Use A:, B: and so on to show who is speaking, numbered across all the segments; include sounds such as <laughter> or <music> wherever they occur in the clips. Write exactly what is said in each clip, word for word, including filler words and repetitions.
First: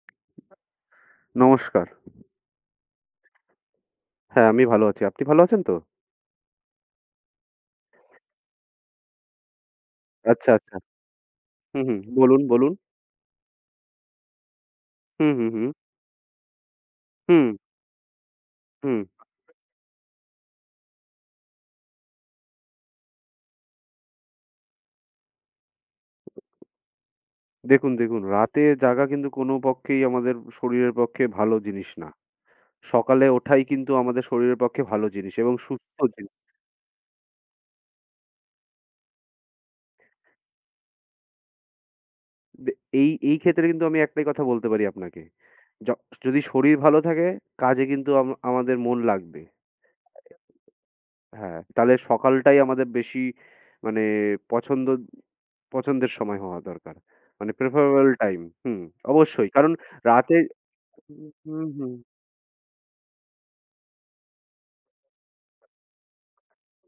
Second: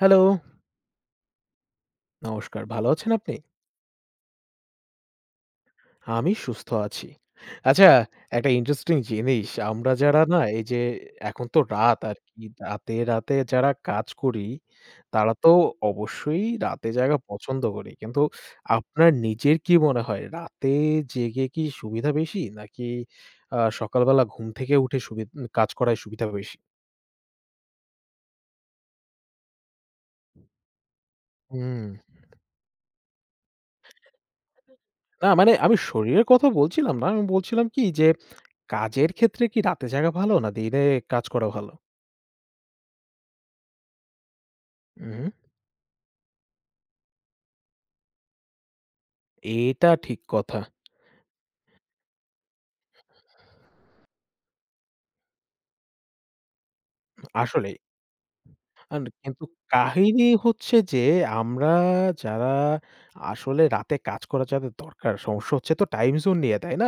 A: Hello,
B: নমস্কার।
A: নমস্কার। ভালো আছেন আপনি?
B: হ্যাঁ, আমি ভালো আছি। আপনি ভালো আছেন তো?
A: আমি সুস্থ আছি। আচ্ছা, একটা ইন্টারেস্টিং জিনিস। আমরা যারা না
B: আচ্ছা,
A: এই
B: আচ্ছা।
A: যে এখন তো
B: হুম,
A: রাত
B: হুম। বলুন,
A: আরকি।
B: বলুন।
A: রাতে, রাতে যারা কাজ করি,
B: হুম,
A: তারা
B: হুম,
A: তো
B: হুম।
A: অবশ্যই রাতে জাগা
B: হুম,
A: পছন্দ করি। কিন্তু
B: হুম।
A: আপনার নিজের কি মনে হয় রাতে জেগে কি সুবিধা বেশি? নাকি আ সকালবেলা ঘুম থেকে উঠে সুবি কাজ করায় সুবিধা বেশি?
B: দেখুন, দেখুন রাতে জাগা কিন্তু কোনো পক্ষেই আমাদের শরীরের পক্ষে ভালো
A: হুম।
B: জিনিস না। সকালে ওঠাই কিন্তু আমাদের শরীরের পক্ষে ভালো
A: না
B: জিনিস
A: মানে
B: এবং
A: আমি
B: সুস্থ
A: শরীরের
B: জিনিস।
A: কথা বলছিলাম না। আমি বলছিলাম কি যে কাজের ক্ষেত্রে কি রাতে জাগা ভালো না দিনে কাজ করা ভালো?
B: দে এই, এই ক্ষেত্রে কিন্তু আমি একটাই কথা বলতে পারি আপনাকে।
A: হুম।
B: য যদি শরীর ভালো থাকে কাজে কিন্তু আম আমাদের মন লাগবে।
A: এটা ঠিক কথা।
B: হ্যাঁ, তাহলে সকালটাই আমাদের বেশি মানে পছন্দ পছন্দের সময় হওয়া দরকার। মানে
A: আসলেই।
B: preferable time। হুম,
A: আন কিন্তু
B: অবশ্যই। কারণ
A: কাহিনী
B: রাতে।
A: হচ্ছে যে
B: হুম,
A: আমরা
B: হুম।
A: যারা আসলে রাতে কাজ করা যাদের দরকার সমস্যা হচ্ছে তো টাইম জোন নিয়ে, তাই না?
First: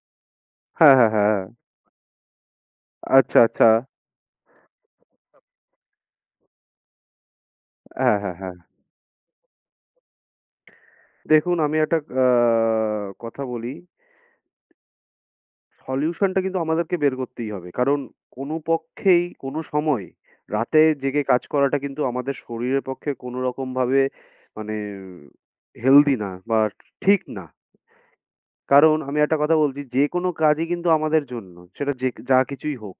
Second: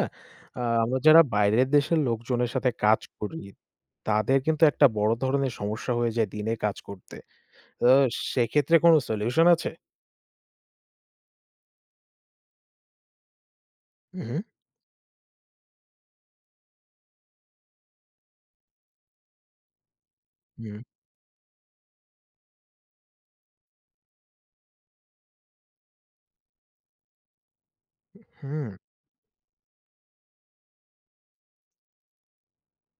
A: আ
B: হ্যাঁ,
A: আমরা
B: হ্যাঁ,
A: যারা
B: হ্যাঁ, হ্যাঁ।
A: বাইরের দেশের লোকজনের সাথে কাজ
B: আচ্ছা,
A: করি,
B: আচ্ছা।
A: তাদের কিন্তু একটা বড় ধরনের সমস্যা হয়ে যায় দিনে কাজ করতে। তো
B: হ্যাঁ, হ্যাঁ, হ্যাঁ।
A: সেক্ষেত্রে কোনো সলিউশন আছে?
B: দেখুন, আমি একটা আ কথা বলি।
A: উহু।
B: Solution টা কিন্তু আমাদেরকে বের করতেই হবে। কারণ কোনো পক্ষেই কোনো সময়
A: হুম,
B: রাতে জেগে কাজ করাটা কিন্তু আমাদের শরীরের পক্ষে কোনো রকমভাবে মানে healthy না বা ঠিক না।
A: হুম।
B: কারণ আমি একটা কথা বলছি, যেকোনো কাজই কিন্তু আমাদের জন্য। সেটা যে যা কিছুই হোক।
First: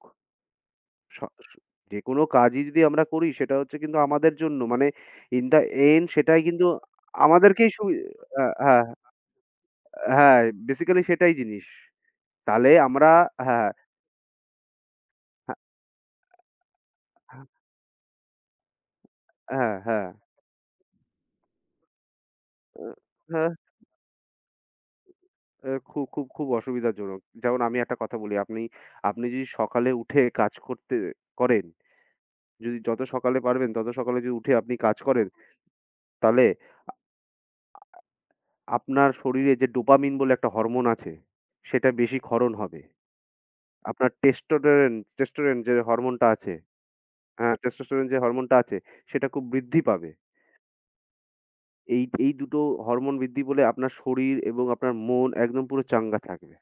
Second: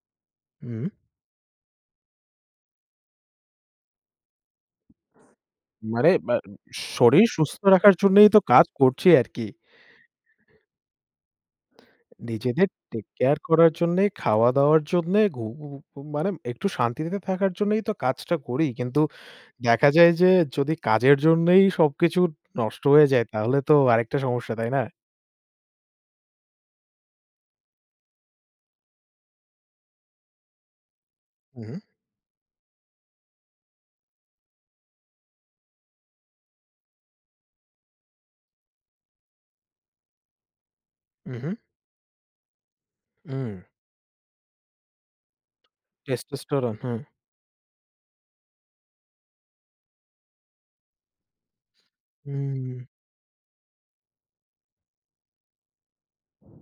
A: হুম।
B: স স যেকোনো কাজই যদি আমরা করি সেটা হচ্ছে কিন্তু আমাদের জন্য মানে in the end
A: মানে বা
B: সেটাই কিন্তু
A: শরীর সুস্থ
B: আমাদেরকেই
A: রাখার
B: সুবি
A: জন্যই তো
B: আ
A: কাজ
B: হ্যাঁ,
A: করছি আরকি।
B: হ্যাঁ বেসিক্যালি সেটাই জিনিস।
A: নিজেদের
B: তাহলে
A: টেক
B: আমরা
A: কেয়ার
B: হ্যাঁ,
A: করার জন্যে, খাওয়া-দাওয়ার জন্যে, ঘু
B: হ্যাঁ,
A: উ মানে একটু শান্তিতে
B: হ্যাঁ, হ্যাঁ,
A: থাকার জন্যই তো কাজটা করি। কিন্তু
B: অ্যা
A: দেখা
B: হ্যাঁ,
A: যায় যে যদি কাজের জন্যই সবকিছু নষ্ট হয়ে যায়
B: অ্যা
A: তাহলে তো আরেকটা সমস্যা, তাই না?
B: খুব, খুব, খুব অসুবিধাজনক। যেমন আমি একটা কথা বলি, আপনি আপনি যদি সকালে উঠে কাজ করতে করেন,
A: উহু,
B: যদি যত সকালে পারবেন তত সকালে যদি উঠে আপনি কাজ করেন, তাহলে আপনার শরীরে যে ডোপামিন বলে একটা হরমোন আছে,
A: উহু,
B: সেটা বেশি ক্ষরণ হবে।
A: উম।
B: আপনার টেস্টোডেরেন টেস্টোরেন যে হরমোনটা আছে,
A: টেস্টোস্টেরন, হ্যাঁ।
B: হ্যাঁ, টেস্টোস্টেরন যে হরমোনটা আছে, সেটা খুব বৃদ্ধি পাবে। এই, এই দুটো
A: হুম,
B: হরমোন বৃদ্ধি পেলে আপনার শরীর এবং আপনার মন একদম পুরো চাঙ্গা থাকবে।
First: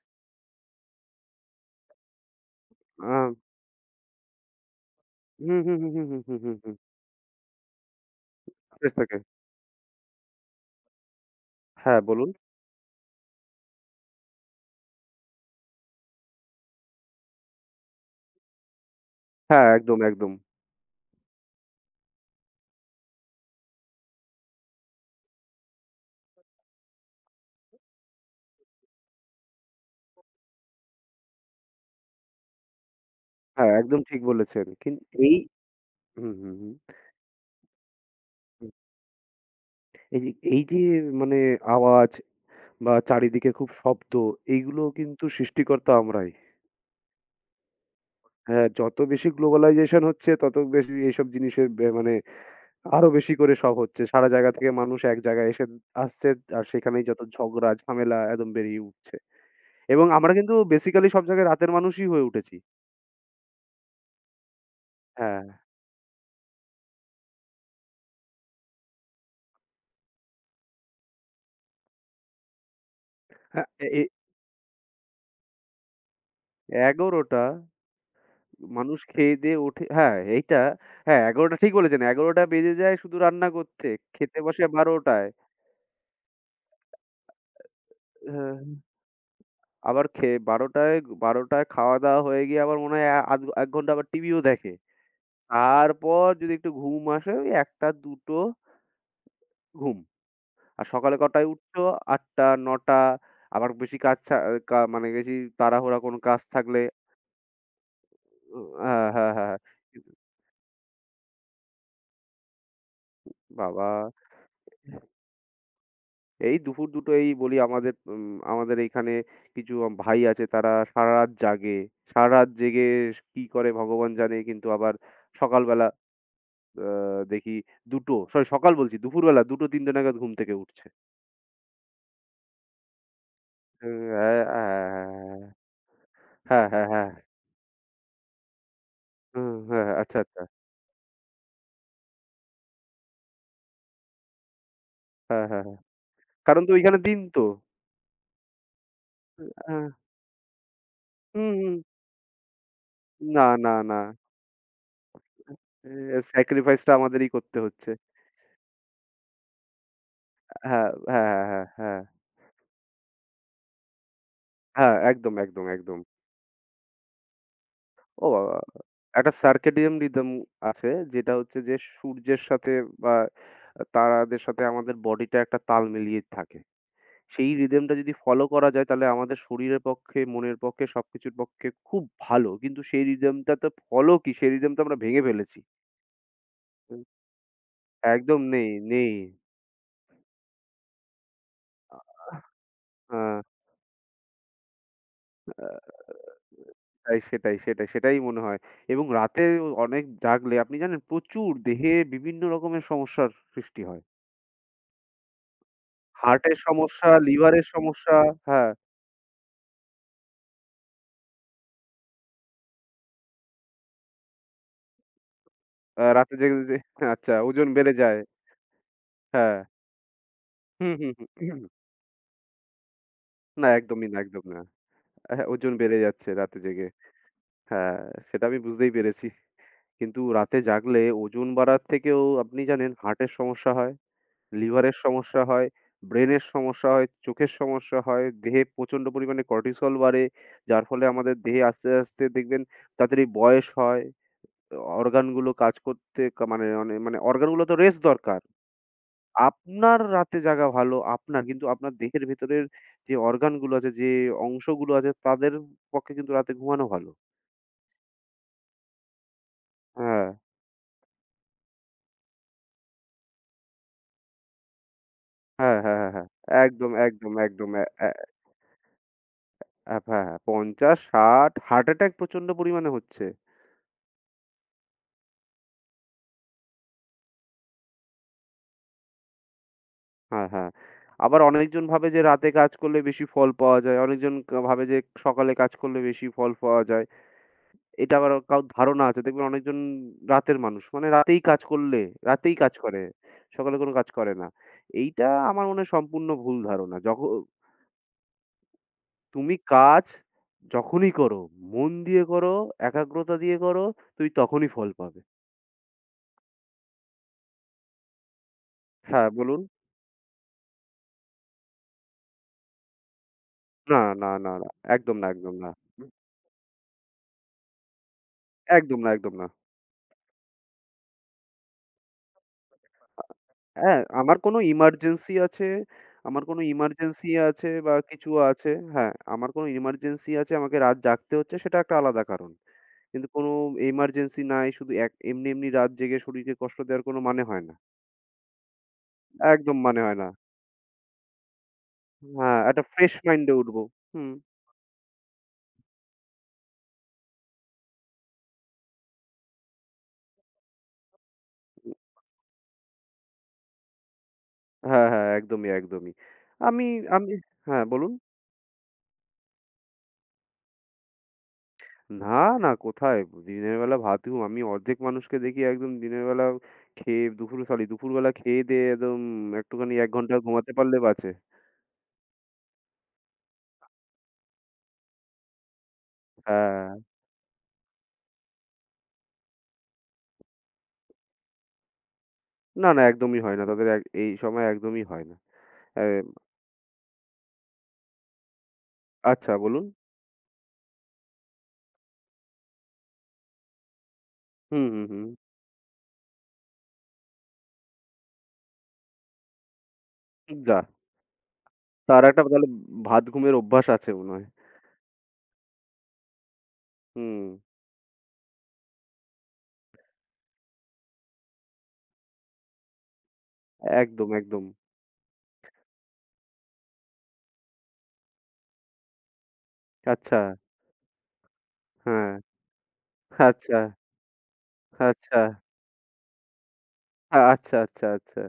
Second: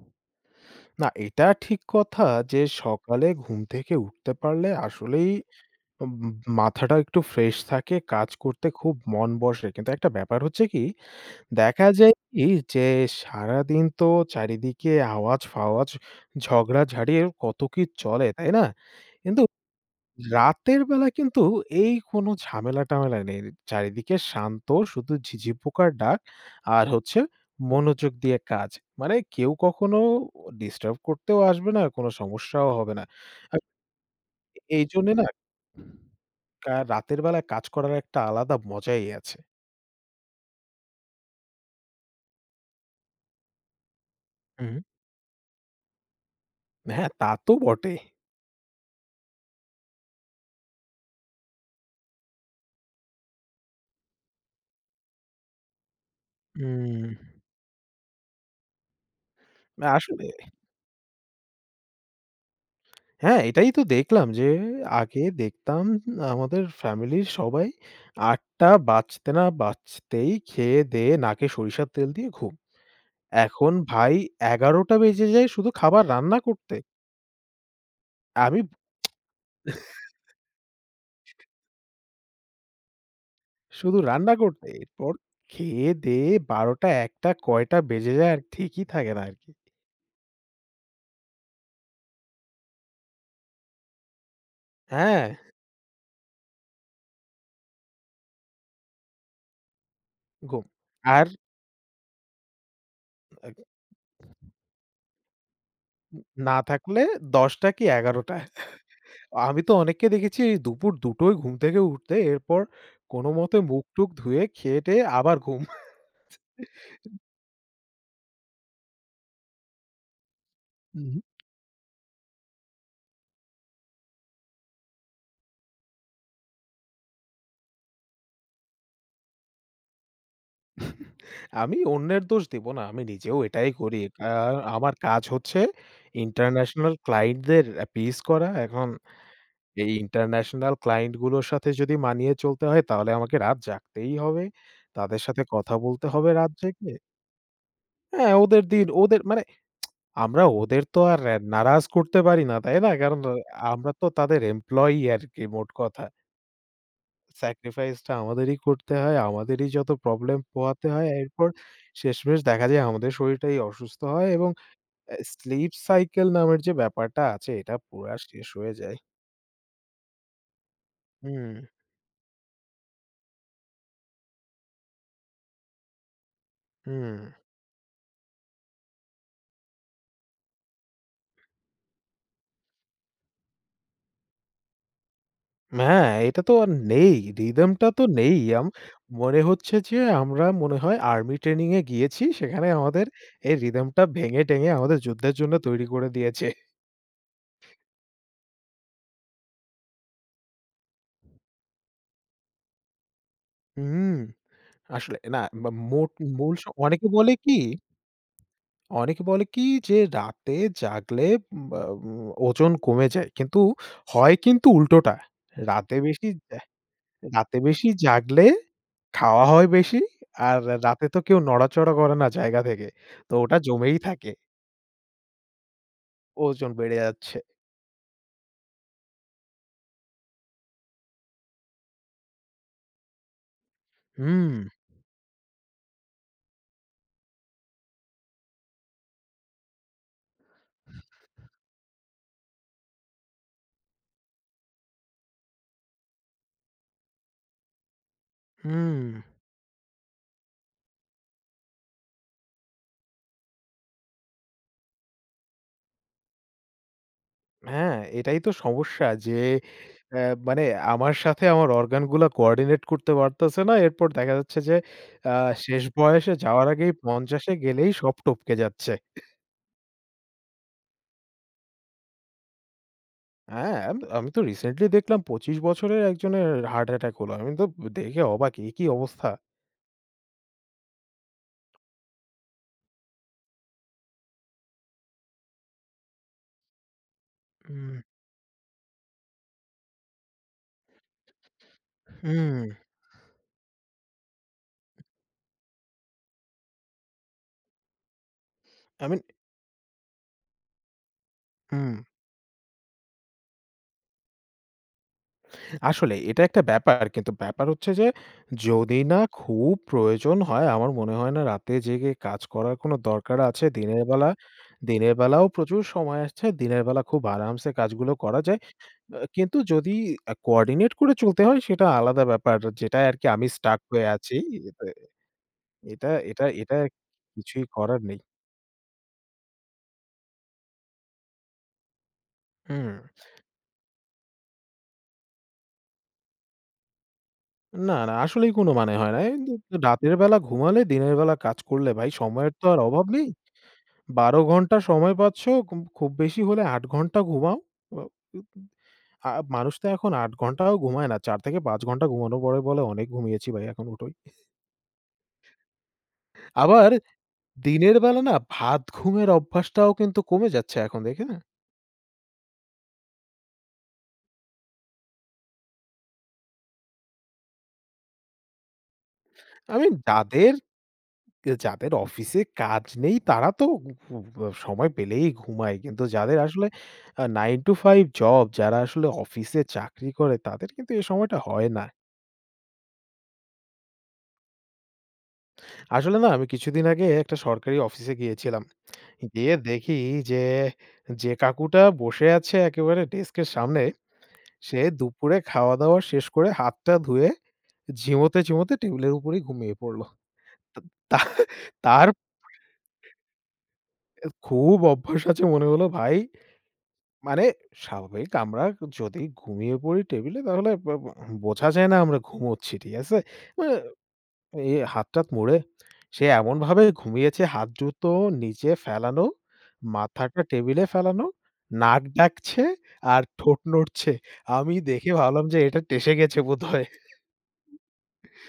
A: না এটা ঠিক কথা যে
B: আ
A: সকালে ঘুম থেকে উঠতে পারলে আসলেই
B: হুম, হুম, হুম, হুম,
A: উম
B: হুম, হুম, হুম, হুম।
A: মাথাটা একটু ফ্রেশ থাকে, কাজ করতে
B: স্ট্রেস
A: খুব
B: থাকে।
A: মন বসে। কিন্তু একটা ব্যাপার হচ্ছে কি দেখা
B: হ্যাঁ,
A: যায়
B: বলুন।
A: কি যে সারাদিন তো চারিদিকে আওয়াজ-ফাওয়াজ, ঝগড়াঝাটি এর কত কি চলে, তাই না? কিন্তু
B: হ্যাঁ, একদম, একদম।
A: রাতের বেলা কিন্তু এই কোনো ঝামেলা-টামেলা নেই। চারিদিকে শান্ত শুধু ঝিঁঝি পোকার ডাক আর হচ্ছে মনোযোগ দিয়ে কাজ। মানে কেউ কখনো ডিস্টার্ব করতেও আসবে না, কোনো সমস্যাও হবে না। আর
B: হ্যাঁ, একদম ঠিক বলেছেন। কিন
A: এইজন্যে না
B: এই হুম, হুম, হুম,
A: কা রাতের বেলায় কাজ করার একটা আলাদা
B: হুম।
A: মজাই আছে।
B: এই যে, এই যে মানে আওয়াজ বা চারিদিকে খুব শব্দ,
A: হুম।
B: এইগুলো কিন্তু সৃষ্টিকর্তা আমরাই।
A: হ্যাঁ, তা তো বটেই।
B: হ্যাঁ, যত বেশি গ্লোবালাইজেশন হচ্ছে, তত বেশি এইসব জিনিসের বে মানে আরো বেশি করে সব হচ্ছে। সারা জায়গা থেকে মানুষ এক জায়গায় এসে আসছে। আর
A: হুম।
B: সেখানেই যত ঝগড়া, ঝামেলা একদম বেরিয়ে উঠছে।
A: না
B: এবং
A: আসলে
B: আমরা কিন্তু বেসিক্যালি সব জায়গায় রাতের মানুষই হয়ে উঠেছি।
A: হ্যাঁ, এটাই তো দেখলাম যে আগে
B: হ্যাঁ,
A: দেখতাম আমাদের ফ্যামিলির সবাই আট টা বাজতে না বাজতেই খেয়ে-দেয়ে নাকে সরিষার তেল দিয়ে ঘুম।
B: হ্যাঁ,
A: এখন
B: এ
A: ভাই এগারো টা বেজে যায় শুধু খাবার রান্না করতে।
B: এ এগারোটা
A: আমি
B: মানুষ খেয়ে দেয়ে উঠে, হ্যাঁ, এইটা, হ্যাঁ, এগারোটা ঠিক বলেছেন। এগারোটা বেজে যায় শুধু রান্না করতে।
A: শুধু রান্না
B: খেতে বসে
A: করতে। এরপর
B: বারোটা।
A: খেয়ে-দেয়ে বারো টা এক টা কয়টা বেজে যায় আর
B: হ্যাঁ,
A: ঠিকই থাকে না আরকি।
B: আবার খেয়ে বারোটা বারোটা খাওয়া-দাওয়া হয়ে গিয়ে আবার মনে হয় আ আধ এক ঘন্টা আবার টিভিও দেখে।
A: হ্যাঁ,
B: তারপর যদি একটু ঘুম আসে ওই একটা দুটো ঘুম।
A: ঘুম।
B: আর সকালে
A: আর
B: কটায় উঠছো? আটটা, নটা। আবার বেশি কাজ ছা কা মানে বেশি তাড়াহুড়া কোনো কাজ
A: না
B: থাকলে।
A: থাকলে দশ টা কি এগারো টা।
B: উ হ্যাঁ, হ্যাঁ, হ্যাঁ। হ্যাঁ।
A: আমি তো অনেককে দেখেছি এই দুপুর ২ঃ০০ য় ঘুম থেকে উঠতে, এরপর কোনমতে
B: বাবা!
A: মুখ-টুখ ধুয়ে খেয়ে-টেয়ে আবার ঘুম।
B: এই দুপুর ২টো, এই বলি আমাদের, উম আমাদের এইখানে কিছু ভাই আছে, তারা
A: হুম।
B: সারারাত জাগে। সারারাত জেগে কি করে ভগবান জানে, কিন্তু আবার সকালবেলা আ দেখি ২টো সরি সকাল বলছি দুপুরবেলা ২টো-৩টো নাগাদ ঘুম থেকে উঠছে।
A: আমি অন্যের দোষ দিব না। আমি নিজেও এটাই করি।
B: অ্যা
A: কারণ আমার কাজ হচ্ছে
B: হ্যাঁ, হ্যাঁ, হ্যাঁ, হ্যাঁ,
A: ইন্টারন্যাশনাল
B: হ্যাঁ, হ্যাঁ,
A: ক্লায়েন্টদের অ্যাপিস করা। এখন
B: হ্যাঁ, হ্যাঁ,
A: এই
B: আচ্ছা, আচ্ছা।
A: ইন্টারন্যাশনাল ক্লায়েন্ট গুলোর সাথে যদি মানিয়ে চলতে হয় তাহলে আমাকে রাত জাগতেই হবে। তাদের সাথে
B: হ্যাঁ, হ্যাঁ,
A: কথা
B: হ্যাঁ।
A: বলতে হবে রাত
B: কারণ তো
A: জেগে।
B: ওইখানে দিন তো।
A: হ্যাঁ, ওদের দিন ওদের মানে
B: আ
A: আমরা ওদের তো আর অ্যা
B: হুম, হুম।
A: নারাজ করতে পারি না, তাই না? কারণ আ
B: না, না,
A: আমরা
B: না।
A: তো তাদের এমপ্লয়ি আরকি মোট কথা।
B: এ স্যাক্রিফাইস টা আমাদেরই করতে হচ্ছে।
A: স্যাক্রিফাইস টা আমাদেরই করতে হয়, আমাদেরই যত প্রবলেম পোহাতে
B: হ্যাঁ,
A: হয়।
B: হ্যাঁ, হ্যাঁ,
A: এরপর
B: হ্যাঁ, হ্যাঁ,
A: শেষমেশ দেখা যায় আমাদের শরীরটাই অসুস্থ হয় এবং
B: হ্যাঁ,
A: অ্যা
B: একদম, একদম,
A: স্লিপ
B: একদম।
A: সাইকেল নামের যে ব্যাপারটা আছে এটা পুরা
B: ও
A: শেষ
B: বাবা!
A: হয়ে যায়।
B: একটা সার্কেডিয়ান রিদম আছে, যেটা
A: হুম,
B: হচ্ছে যে সূর্যের সাথে বা তারাদের সাথে আমাদের বডিটা একটা তাল মিলিয়ে থাকে।
A: হুম।
B: সেই রিদমটা যদি ফলো করা যায় তাহলে আমাদের শরীরের পক্ষে, মনের পক্ষে সবকিছুর পক্ষে খুব ভালো। কিন্তু সেই রিদমটা তো ফলো, কি সেই রিদম তো আমরা ভেঙে ফেলেছি।
A: হ্যাঁ, এটা তো আর
B: হুম,
A: নেই। রিদম টা তো নেই।
B: একদম
A: আম
B: নেই, নেই।
A: মনে হচ্ছে যে আমরা মনে হয় আর্মি ট্রেনিং এ গিয়েছি। সেখানে আমাদের
B: আ
A: এই রিদম টা ভেঙে-টেঙে আমাদের যুদ্ধের জন্য তৈরি
B: আ
A: করে দিয়েছে।
B: তাই সেটাই, সেটাই, সেটাই মনে হয়। এবং রাতে অনেক জাগলে আপনি জানেন প্রচুর দেহে বিভিন্ন রকমের সমস্যার সৃষ্টি হয়।
A: হুম, আসলে না বা মোট মূল
B: হার্টের
A: স অনেকে
B: সমস্যা,
A: বলে কি
B: লিভারের সমস্যা। হ্যাঁ,
A: অনেকে বলে কি যে রাতে জাগলে উম, বা উম ওজন কমে যায়। কিন্তু হয় কিন্তু উল্টোটা। রাতে
B: আ
A: বেশি
B: রাতে জেগে
A: জা
B: যে, আচ্ছা
A: রাতে
B: ওজন
A: বেশি
B: বেড়ে যায়।
A: জাগলে খাওয়া
B: হ্যাঁ।
A: হয় বেশি। আর
B: হুম,
A: রাতে
B: হুম,
A: তো
B: হুম।
A: কেউ
B: হুম।
A: নড়াচড়া করে না জায়গা থেকে। তো ওটা
B: না
A: জমেই
B: একদমই না,
A: থাকে।
B: একদম না। হ্যাঁ, ওজন বেড়ে যাচ্ছে রাতে
A: ওজন
B: জেগে।
A: বেড়ে যাচ্ছে।
B: হ্যাঁ, সেটা আমি বুঝতেই পেরেছি। কিন্তু রাতে জাগলে ওজন বাড়ার থেকেও আপনি জানেন হার্টের সমস্যা হয়।
A: হুম,
B: লিভারের সমস্যা হয়, ব্রেনের সমস্যা হয়, চোখের সমস্যা হয়, দেহে প্রচণ্ড পরিমাণে কর্টিসল বাড়ে, যার ফলে আমাদের দেহে আস্তে, আস্তে দেখবেন তাড়াতাড়ি বয়স হয়। অর্গানগুলো কাজ করতে কা মানে অনে মানে অর্গানগুলো তো রেস্ট দরকার।
A: হুম।
B: আপনার রাতে জাগা ভালো আপনার, কিন্তু আপনার দেহের ভেতরের যে অর্গানগুলো আছে, যে অংশগুলো আছে তাদের পক্ষে কিন্তু রাতে ঘুমানো ভালো।
A: হ্যাঁ, এটাই তো সমস্যা যে অ্যা
B: হ্যাঁ,
A: মানে আমার সাথে আমার অর্গান গুলা কোঅর্ডিনেট করতে পারতেছে না। এরপর দেখা যাচ্ছে যে আ
B: হ্যাঁ,
A: শেষ
B: হ্যাঁ, হ্যাঁ, হ্যাঁ।
A: বয়সে যাওয়ার
B: একদম,
A: আগেই
B: একদম,
A: পঞ্চাশ এ
B: একদম।
A: গেলেই
B: অ্যা
A: সব টপকে যাচ্ছে।
B: অ্যা হ্যাঁ, পঞ্চাশ, ষাট হার্ট অ্যাটাক প্রচণ্ড পরিমাণে হচ্ছে।
A: হ্যাঁ, আম আমি তো রিসেন্টলি দেখলাম পঁচিশ বছরের একজনের হার্ট অ্যাটাক হলো। আমি তো দেখে অবাক। এ কি অবস্থা!
B: হ্যাঁ, হ্যাঁ। আবার অনেকজন ভাবে যে রাতে কাজ করলে বেশি ফল পাওয়া যায়। অনেকজন কা ভাবে যে সকালে কাজ করলে বেশি ফল পাওয়া যায়।
A: হুম,
B: এটা আবার কারো ধারণা আছে। দেখবেন অনেকজন রাতের মানুষ। মানে রাতেই কাজ করলে রাতেই
A: হুম।
B: কাজ করে। সকালে কোনো কাজ করে না। এইটা আমার মনে হয় সম্পূর্ণ ভুল ধারণা। যখ
A: আমি
B: তুমি কাজ যখনই করো, মন
A: হুম।
B: দিয়ে করো, একাগ্রতা দিয়ে করো, তুমি তখনই ফল পাবে।
A: আসলে এটা একটা ব্যাপার। কিন্তু ব্যাপার হচ্ছে যে যদি না
B: হ্যাঁ, বলুন।
A: খুব প্রয়োজন হয়, আমার মনে হয় না রাতে জেগে কাজ করার কোনো দরকার আছে।
B: না,
A: দিনের
B: না,
A: বেলা
B: না, না।
A: দিনের
B: একদম না,
A: বেলাও
B: একদম না।
A: প্রচুর সময় আছে। দিনের বেলা খুব আরামসে কাজগুলো করা যায়।
B: একদম না,
A: আ
B: একদম না।
A: কিন্তু যদি আ কোঅর্ডিনেট করে চলতে হয় সেটা আলাদা ব্যাপার। যেটায় আরকি আমি স্টাক
B: হ্যাঁ,
A: হয়ে আছি।
B: আমার কোনো
A: এতে
B: ইমার্জেন্সি আছে,
A: এটা
B: আমার
A: এটা
B: কোনো
A: এটা
B: ইমার্জেন্সি
A: কিছুই
B: আছে বা
A: করার নেই।
B: কিছু আছে, হ্যাঁ, আমার কোনো ইমার্জেন্সি আছে আমাকে রাত জাগতে হচ্ছে সেটা একটা আলাদা কারণ।
A: হুম।
B: কিন্তু কোনো ইমার্জেন্সি নাই, শুধু এক এমনি, এমনি রাত জেগে শরীরকে কষ্ট দেওয়ার কোনো মানে হয় না।
A: না, না আসলেই কোনো মানে হয় না। এই
B: একদম মানে
A: রাতের
B: হয় না।
A: বেলা ঘুমালে দিনের বেলা কাজ করলে ভাই সময়ের
B: হ্যাঁ,
A: তো আর
B: একটা
A: অভাব
B: ফ্রেশ
A: নেই।
B: মাইন্ড এ উঠবো। হুম।
A: বারো ঘন্টা সময় পাচ্ছ, খুব খুব বেশি হলে আট ঘন্টা ঘুমাও। অ আ মানুষ তো এখন আট ঘন্টাও ঘুমায় না। চার থেকে পাঁচ ঘন্টা ঘুমানো পড়ে বলে অনেক ঘুমিয়েছি ভাই এখন উঠোই।
B: হ্যাঁ, হ্যাঁ, একদমই, একদমই। আমি
A: আবার
B: আমি হ্যাঁ,
A: দিনের
B: বলুন।
A: বেলা না ভাত ঘুমের অভ্যাসটাও কিন্তু কমে যাচ্ছে এখন দেখে না?
B: না, না কোথায়? দিনের বেলা ভাতেও আমি অর্ধেক মানুষকে দেখি একদম দিনের বেলা খেয়ে দুপুর সরি দুপুরবেলা খেয়ে দেয়ে একদম
A: আমি
B: একটুখানি এক ঘন্টা
A: যাদের
B: ঘুমাতে পারলে বাঁচে।
A: যাদের অফিসে কাজ নেই তারা তো উ উ সময় পেলেই ঘুমায়। কিন্তু যাদের আসলে
B: হ্যাঁ।
A: আ নাইন to ফাইভ জব যারা আসলে অফিসে চাকরি করে তাদের কিন্তু এই সময়টা হয় না।
B: না, না একদমই হয় না। তাদের এক এই সময় একদমই হয় না। অ্যা
A: আসলে না আমি কিছুদিন আগে একটা সরকারি অফিসে গিয়েছিলাম। গিয়ে
B: আচ্ছা বলুন।
A: দেখি যে, যে কাকুটা বসে আছে একেবারে ডেস্কের সামনে, সে
B: হুম, হুম, হুম।
A: দুপুরে খাওয়া-দাওয়া শেষ করে হাতটা ধুয়ে ঝিমোতে, ঝিমোতে টেবিলের উপরেই ঘুমিয়ে পড়ল।
B: যাহ!
A: তা তা তার
B: তার একটা তাহলে ভাত ঘুমের অভ্যাস আছে মনে হয়।
A: খুব অভ্যাস আছে মনে হলো ভাই,
B: হুম।
A: মানে স্বাভাবিক আমরা যদি ঘুমিয়ে পড়ি টেবিলে তাহলে ব ব বোঝা যায় না আমরা ঘুমোচ্ছি, ঠিক আছে? মানে
B: একদম, একদম।
A: এই হাত-টাত মুড়ে সে এমনভাবে ঘুমিয়েছে হাত দুটো নিচে ফেলানো,
B: আচ্ছা।
A: মাথাটা টেবিলে ফেলানো, নাক
B: হ্যাঁ।
A: ডাকছে আর ঠোঁট
B: আচ্ছা,
A: নড়ছে। আমি দেখে
B: আচ্ছা।
A: ভাবলাম যে এটা টেসে গেছে বোধহয়।
B: আ আচ্ছা, আচ্ছা, আচ্ছা।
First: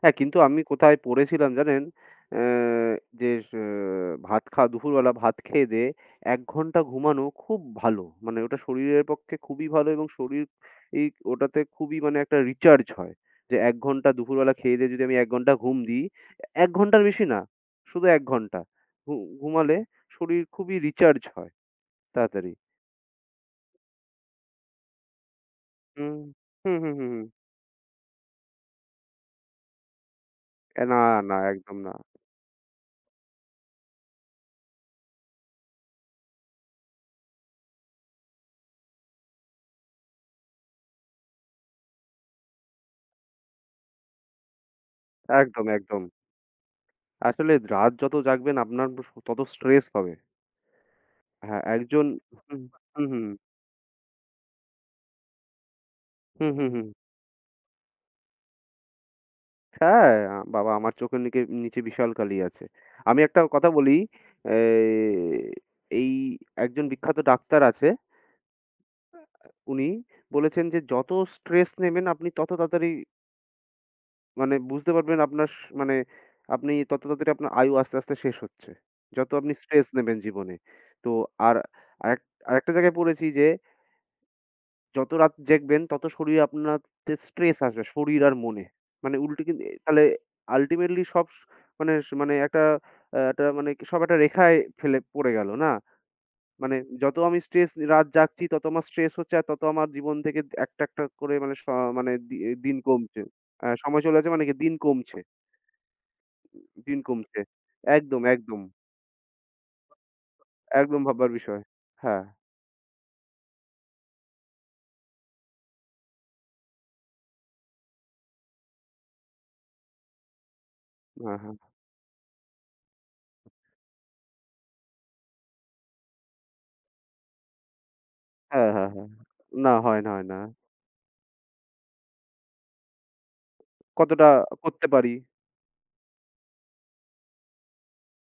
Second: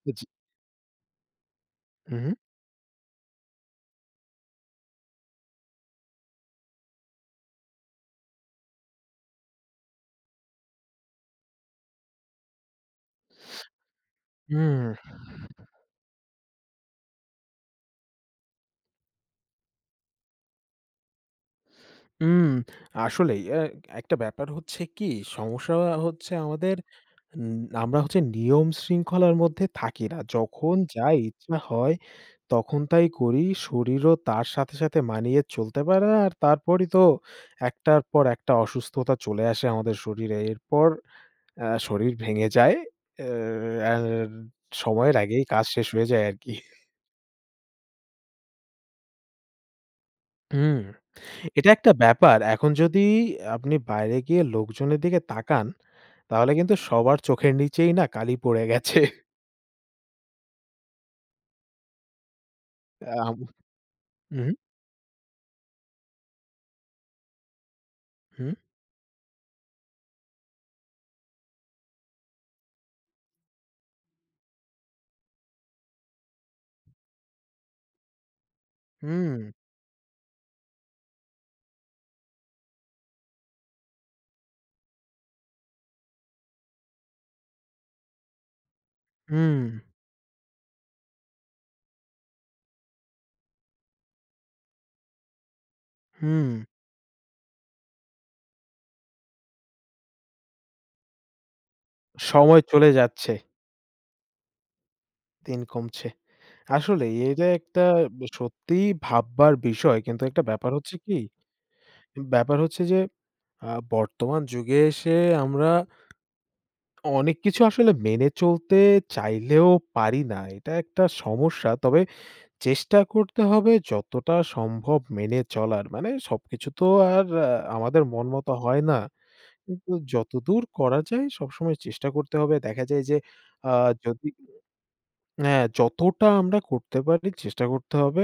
B: হ্যাঁ,
A: জি
B: কিন্তু আমি কোথায় পড়েছিলাম জানেন?
A: হুম,
B: অ্যা যে স ভাত খাওয়া দুপুরবেলা ভাত খেয়ে দেয়ে এক ঘন্টা ঘুমানো খুব ভালো। মানে ওটা শরীরের পক্ষে খুবই ভালো এবং শরীর এই ওটাতে খুবই মানে একটা রিচার্জ হয়। যে এক ঘন্টা দুপুরবেলা খেয়ে
A: হুম,
B: দেয়ে যদি আমি এক ঘন্টা ঘুম দিই, এক ঘন্টার বেশি না, শুধু এক ঘন্টা। ঘু ঘুমালে শরীর খুবই রিচার্জ হয়
A: হুম।
B: তাড়াতাড়ি।
A: আসলেই অ্যা একটা ব্যাপার হচ্ছে কি সমস্যা
B: হুম,
A: হচ্ছে আমাদের
B: হুম, হুম, হুম, হুম।
A: উম আমরা হচ্ছে নিয়ম শৃঙ্খলার মধ্যে থাকি না। যখন
B: অ্যা না,
A: যা
B: না
A: ইচ্ছা
B: একদম না।
A: হয় তখন তাই করি। শরীরও তার সাথে, সাথে মানিয়ে চলতে পারে না। আর তারপরই তো একটার পর একটা অসুস্থতা চলে আসে আমাদের শরীরে। এরপর আ শরীর ভেঙে যায়। আ আর সময়ের আগেই
B: একদম,
A: কাজ শেষ
B: একদম।
A: হয়ে যায় আরকি।
B: আসলে রাত যত জাগবেন আপনার তত স্ট্রেস হবে।
A: হুম,
B: হ্যাঁ,
A: এটা একটা
B: একজন।
A: ব্যাপার।
B: হুম,
A: এখন যদি
B: হুম, হুম,
A: আপনি বাইরে গিয়ে লোকজনের দিকে তাকান,
B: হুম,
A: তাহলে
B: হুম,
A: কিন্তু
B: হুম।
A: সবার চোখের নিচেই না কালি পড়ে গেছে।
B: হ্যাঁ, আ, বাবা আমার চোখের নিকে নিচে বিশাল কালি আছে। আমি
A: আম
B: একটা কথা বলি,
A: হুম,
B: এ এই একজন বিখ্যাত ডাক্তার আছে,
A: হুম,
B: উনি বলেছেন যে যত স্ট্রেস নেবেন আপনি তত তাড়াতাড়ি মানে বুঝতে পারবেন আপনার স মানে আপনি তত তাড়াতাড়ি আপনার আয়ু আস্তে, আস্তে শেষ হচ্ছে। যত
A: হুম।
B: আপনি স্ট্রেস নেবেন জীবনে। তো আর আরেক আরেকটা জায়গায় পড়েছি যে যত রাত জেগবেন তত শরীরে আপনাতে স্ট্রেস আসবে শরীর আর মনে। মানে উল্টে
A: হুম,
B: কিন্তু এ তাহলে আল্টিমেটলি সব স মানে স মানে একটা আ একটা মানে সব একটা রেখায় ফেলে পড়ে গেল না?
A: হুম।
B: মানে যত আমি স্ট্রেস রাত জাগছি তত আমার স্ট্রেস হচ্ছে আর তত আমার জীবন থেকে একটা, একটা করে মানে স মানে দি
A: সময়
B: দিন
A: চলে
B: কমছে।
A: যাচ্ছে,
B: আ সময় চলে যাচ্ছে মানে কি দিন কমছে,
A: দিন কমছে।
B: দিন
A: আসলেই
B: কমছে।
A: এটা একটা
B: একদম, একদম,
A: সত্যিই ভাববার বিষয়। কিন্তু একটা ব্যাপার হচ্ছে
B: একদম
A: কি?
B: ভাববার বিষয়। হ্যাঁ,
A: ব্যাপার হচ্ছে যে আ বর্তমান যুগে এসে আমরা অনেক কিছু আসলে মেনে চলতে চাইলেও পারি না। এটা একটা
B: হ্যাঁ, হ্যাঁ।
A: সমস্যা। তবে চেষ্টা করতে হবে যতটা সম্ভব মেনে চলার। মানে সবকিছু তো আর আ আমাদের মন মতো
B: হ্যাঁ,
A: হয়
B: হ্যাঁ,
A: না।
B: হ্যাঁ। না
A: কিন্তু
B: হয় না, হয় না।
A: যতদূর করা যায় সবসময় চেষ্টা করতে হবে। দেখা যায় যে আ যদি
B: কতটা করতে পারি।
A: হ্যাঁ, যতটা আমরা করতে পারি চেষ্টা করতে হবে।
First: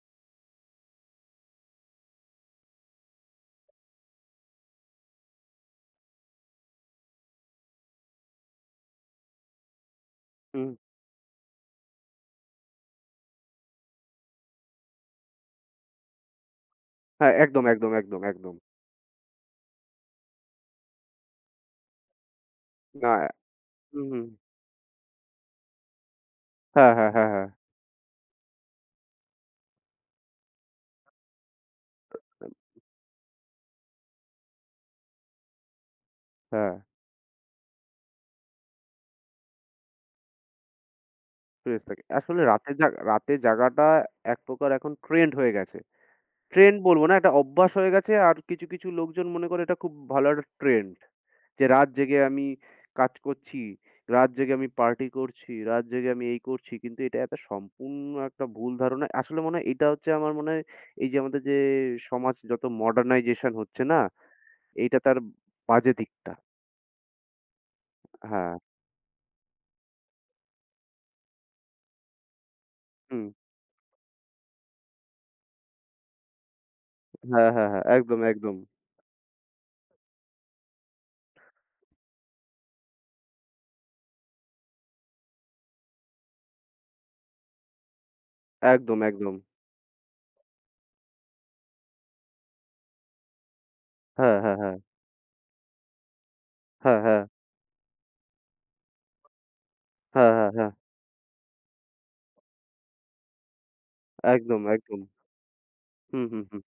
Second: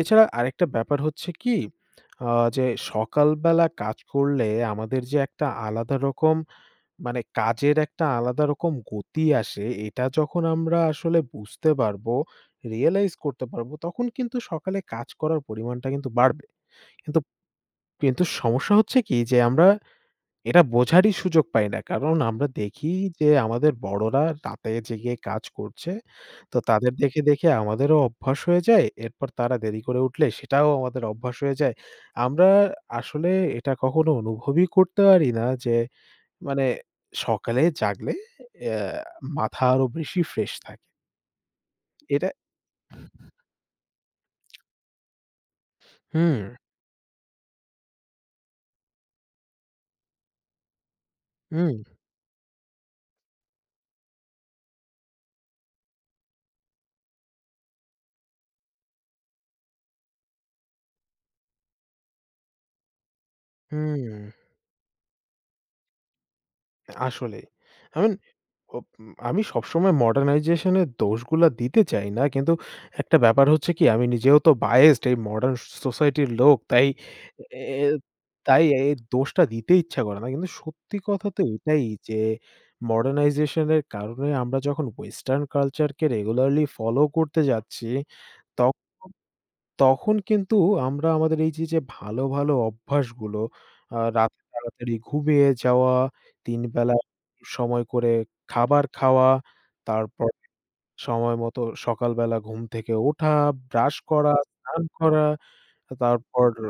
A: এছাড়া আরেকটা ব্যাপার হচ্ছে কি, আ যে সকালবেলা কাজ করলে আমাদের যে একটা আলাদা রকম মানে কাজের একটা আলাদা রকম গতি আসে, এটা যখন
B: হুম।
A: আমরা আসলে বুঝতে পারবো, রিয়ালাইজ করতে পারবো, তখন কিন্তু সকালে কাজ করার পরিমাণটা কিন্তু বাড়বে। কিন্তু
B: হ্যাঁ, একদম, একদম, একদম,
A: কিন্তু
B: একদম।
A: সমস্যা হচ্ছে কি যে আমরা এটা বোঝারই সুযোগ পাই না। কারণ আমরা দেখি
B: না
A: যে আমাদের
B: হুম, হুম।
A: বড়রা রাতে জেগে কাজ করছে। তো
B: হ্যাঁ,
A: তাদের
B: হ্যাঁ,
A: দেখে,
B: হ্যাঁ, হ্যাঁ,
A: দেখে আমাদেরও অভ্যাস হয়ে যায়। এরপর তারা দেরি করে উঠলে সেটাও আমাদের অভ্যাস হয়ে যায়। আমরা আসলে এটা কখনো অনুভবই করতে পারি না যে মানে
B: হ্যাঁ,
A: সকালে জাগলে অ্যা মাথা আরো বেশি ফ্রেশ থাকে।
B: ফ্রেশ থাকি।
A: এটা
B: আসলে রাতে জাগ রাতে জাগাটা এক প্রকার এখন ট্রেন্ড হয়ে গেছে।
A: হুম,
B: ট্রেন্ড বলব না, একটা অভ্যাস হয়ে গেছে। আর কিছু, কিছু লোকজন মনে করে এটা খুব ভালো একটা ট্রেন্ড। যে
A: হুম,
B: রাত জেগে আমি কাজ করছি, রাত জেগে আমি পার্টি করছি, রাত জেগে আমি এই করছি। কিন্তু এটা একটা সম্পূর্ণ একটা ভুল ধারণা। আসলে মনে হয় এটা হচ্ছে আমার মনে হয় এই যে আমাদের যে সমাজ যত মডার্নাইজেশন হচ্ছে না,
A: হুম
B: এইটা তার বাজে দিকটা।
A: আসলেই। আমি
B: হ্যাঁ,
A: ওপ উম আমি সবসময় মডার্নাইজেশন এর দোষগুলা দিতে চাই না। কিন্তু একটা
B: হুম।
A: ব্যাপার হচ্ছে কি আমি নিজেও তো biased এই মডার্ন সোসাইটির লোক। তাই
B: হ্যাঁ,
A: এ
B: হ্যাঁ, হ্যাঁ।
A: এ
B: একদম, একদম।
A: তাই এই দোষটা দিতে ইচ্ছা করে না। কিন্তু সত্যি কথা তো এটাই যে মডার্নাইজেশন এর কারণে আমরা যখন ওয়েস্টার্ন কালচারকে রেগুলারলি ফলো করতে যাচ্ছি
B: একদম,
A: তখন
B: একদম।
A: তখন কিন্তু আমরা আমাদের এই যে, যে ভালো, ভালো অভ্যাসগুলো আ
B: হ্যাঁ,
A: রাতে
B: হ্যাঁ, হ্যাঁ।
A: তাড়াতাড়ি ঘুমিয়ে যাওয়া, তিন বেলা
B: হ্যাঁ, হ্যাঁ।
A: সময় করে খাবার খাওয়া,
B: হ্যাঁ,
A: তারপর
B: হ্যাঁ, হ্যাঁ।
A: সময় মতো সকালবেলা ঘুম থেকে ওঠা, ব্রাশ করা,
B: একদম,
A: স্নান
B: একদম।
A: করা,
B: হুম, হুম,
A: তারপর
B: হুম।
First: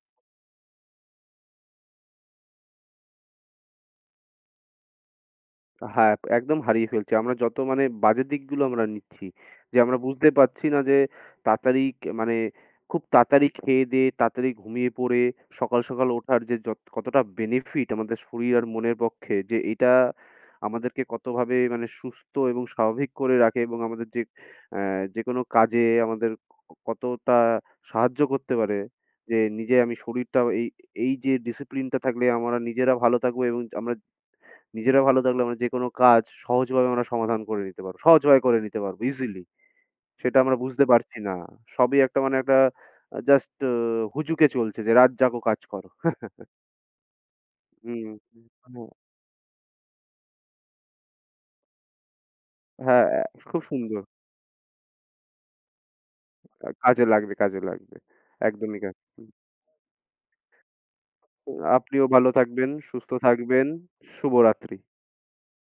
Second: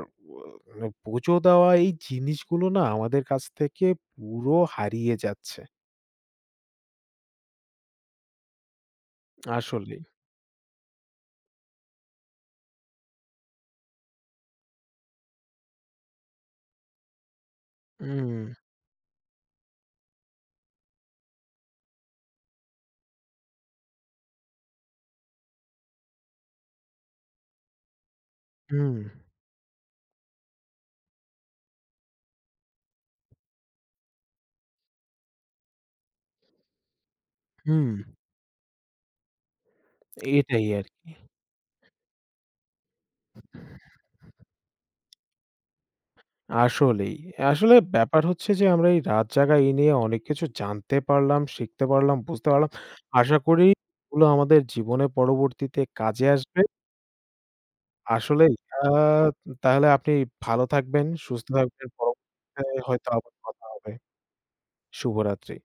A: মানে পুজো দেওয়া এই জিনিসগুলো না আমাদের কাছ থেকে পুরো হারিয়ে যাচ্ছে।
B: হ্যাঁ, একদম হারিয়ে ফেলছি। আমরা যত মানে বাজে দিকগুলো আমরা নিচ্ছি। যে আমরা
A: আসলেই।
B: বুঝতে পারছি না যে তাড়াতাড়ি কে মানে খুব তাড়াতাড়ি খেয়ে-দেয়ে, তাড়াতাড়ি ঘুমিয়ে পড়ে, সকাল, সকাল ওঠার যে যত কতটা বেনিফিট আমাদের
A: হুম,
B: শরীর আর মনের পক্ষে যে এটা আমাদেরকে কতভাবে মানে সুস্থ এবং স্বাভাবিক করে রাখে এবং আমাদের যে অ্যা যেকোনো কাজে আমাদের ক- কতটা সাহায্য করতে পারে।
A: হুম,
B: যে নিজে আমি শরীরটাও এই এই যে ডিসিপ্লিনটা থাকলে আমরা নিজেরা ভালো থাকবো এবং আমরা নিজেরা ভালো থাকলে আমরা যেকোনো কাজ সহজভাবে আমরা সমাধান করে নিতে
A: হুম।
B: পারব। সহজভাবে করে নিতে পারব ইজিলি। সেটা আমরা
A: এটাই
B: বুঝতে
A: আরকি।
B: পারছি না। সবই একটা মানে একটা আ জাস্ট আ হুজুকে চলছে যে, "রাত জাগো কাজ করো।" <laughs>
A: আসলেই। আসলে
B: হুম,
A: ব্যাপার হচ্ছে যে
B: হুম,
A: আমরা এই রাত জাগা এই নিয়ে অনেক কিছু জানতে পারলাম, শিখতে পারলাম, বুঝতে পারলাম।
B: হ্যাঁ, হ্যাঁ,
A: আশা
B: খুব
A: করি
B: সুন্দর।
A: এগুলো আমাদের জীবনে পরবর্তীতে কাজে আসবে।
B: আ কাজে লাগবে, কাজে লাগবে।
A: আসলেই আ
B: একদমই কাজ। হুম,
A: তাহলে আপনি ভালো থাকবেন, সুস্থ থাকবেন।
B: আপনিও ভালো
A: পরবর্তীতে
B: থাকবেন,
A: হয়তো
B: সুস্থ
A: আবার কথা
B: থাকবেন।
A: হবে।
B: শুভরাত্রি।
A: শুভরাত্রি।